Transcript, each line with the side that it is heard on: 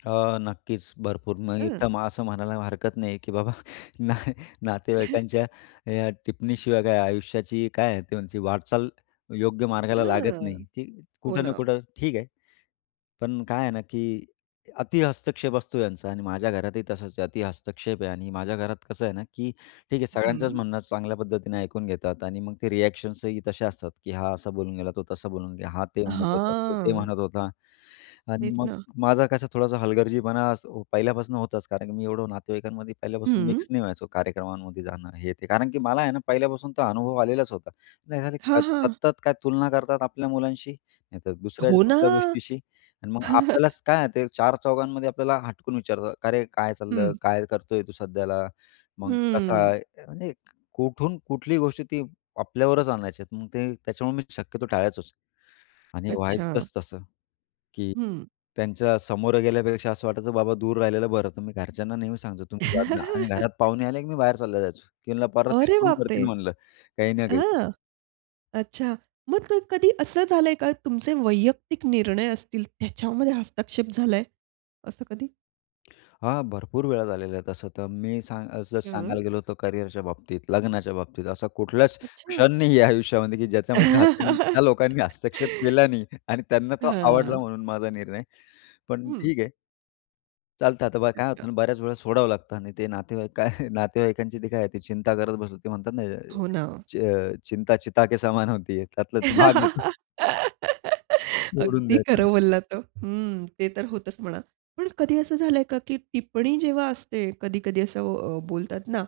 left: अ, नक्कीच. भरपूर. मी
right: हं.
left: तर असं म्हणायला हरकत नाही, की "बाबा, न अ नातेवाईकांच्या अ, या टिप्पणीशिवाय काय, आयुष्याची काय आहे?" ते म्हणते, वाटचाल योग्य मार्गाला लागत
right: हं,
left: नाही की
right: हो
left: कुठं ना
right: ना.
left: कुठं ठीक आहे, पण काय आहे ना, की अतिहस्तक्षेप असतो यांचा अन् माझ्या घरातही तसाच आहे. अतिहस्तक्षेप आहे आणि माझ्या घरात कसं आहे ना, की ठीक आहे, सगळ्यांचंच
right: हं.
left: म्हणणं चांगल्या पद्धतीने ऐकून घेतात आणि मग ते रिएक्शन्स ही तसे असतात, की "हा असा बोलून गेला, तो तसा बोलून गेला. हा ते म्हणत होता, तो ते
right: हां.
left: म्हणत होता." आणि
right: तेच
left: मग
right: ना.
left: माझं कसं, थोडासा हलगर्जीपणा असं पहिल्यापासून होत होताच. कारण की मी एवढं नातेवाईकांमध्ये पहिल्यापासून
right: हं.
left: मिक्स नाही व्हायचो, कार्यक्रमांमध्ये जाणं हे ते. कारण की मला आहे ना, पहिल्यापासून तो अनुभव आलेलाच होता. नाही, झाले
right: हां,
left: [unintelligible]
right: हां.
left: सतत काय, तुलना करतात आपल्या मुलांशी, नाही तर दुसऱ्या
right: हो ना.
left: कुठल्या गोष्टीशी अन् मग आपल्यालाच काय आहे ते, चार-चौघांमध्ये आपल्याला हटकून विचारतात, का, "अरे, काय
right: हं.
left: चाललं? काय करतोय तू सध्याला? मग कसा
right: हं.
left: आहे?" आणि कुठून कुठलीही गोष्टी ती आपल्यावरच आणायचे आहेत. मग ते त्याच्यामुळे मी शक्यतो टाळायचोच आणि
right: अच्छा.
left: व्हायचंच तसं, की
right: हं.
left: त्यांच्या समोरं गेल्यापेक्षा असं वाटायचं, बाबा, दूर राहिलेलं बरं. तुम्ही घरच्यांना नेहमी सांगतो, "तुम्ही जात जा." आणि घरात पाहुणे आले, की मी बाहेर चालला जायचो. की म्हंटलं, "परत ते
right: अरे
left: सुरू
right: बाप रे!
left: करतील," म्हणलं, "काही ना काही."
right: हं, अच्छा. मग ते कधी असं झालंय का तुमचे वैयक्तिक निर्णय असतील त्याच्यामध्ये हस्तक्षेप झालाय असं कधी?
left: अ, हां, भरपूर वेळा झालेल्या आहेत तसं तर मी सांग जसं सांगायला
right: हं.
left: गेलो होतो करियरच्या बाबतीत, लग्नाच्या बाबतीत असा कुठलाच
right: अच्छा.
left: क्षण नाही आहे आयुष्यामध्ये, की ज्याच्यामध्ये [unintelligible] त्या लोकांनी हस्तक्षेप केला नाही आणि त्यांना तो आवडला
right: हां.
left: म्हणून माझा निर्णय. पण
right: हं.
left: ठीक आहे. चालतं आता बा काय
right: अच्छा.
left: होतं ना, बऱ्याच वेळा सोडावं लागतं आणि ते नातेवाईक, काय नातेवाईकांची ती काय चिंता करत बसतात. ते म्हणतात ना,
right: हो ना.
left: "च चिंता चिता के समान होती है." त्यातला भाग आहे तो. सोडून
right: अगदी
left: द्यायचं.
right: खरं बोललात हो हं, ते तर होतंच, म्हणा. पण कधी असं झालंय का, की टिप्पणी जेव्हा असते, कधी-कधी असं अ, बोलतात ना,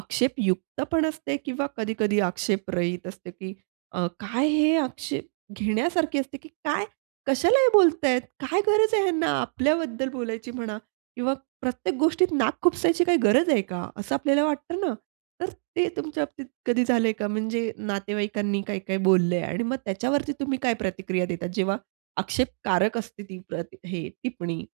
right: आक्षेपयुक्त पण असते किंवा कधी-कधी आक्षेपरहित असते की अ, काय, हे आक्षेप घेण्यासारखे असते की काय? कशाला हे बोलतायेत? काय गरज आहे ह्यांना आपल्याबद्दल बोलायची? म्हणा, किंवा प्रत्येक गोष्टीत नाक खुपसायची, काय गरज आहे का? असं आपल्याला वाटतं ना. तर ते तुमच्याबाबतीत कधी झालंय का? म्हणजे नातेवाईकांनी काय-काय बोललंय, आणि मग त्याच्यावरती तुम्ही काय प्रतिक्रिया देतात, जेव्हा आक्षेपकारक असते ती प्रति हे टिप्पणी?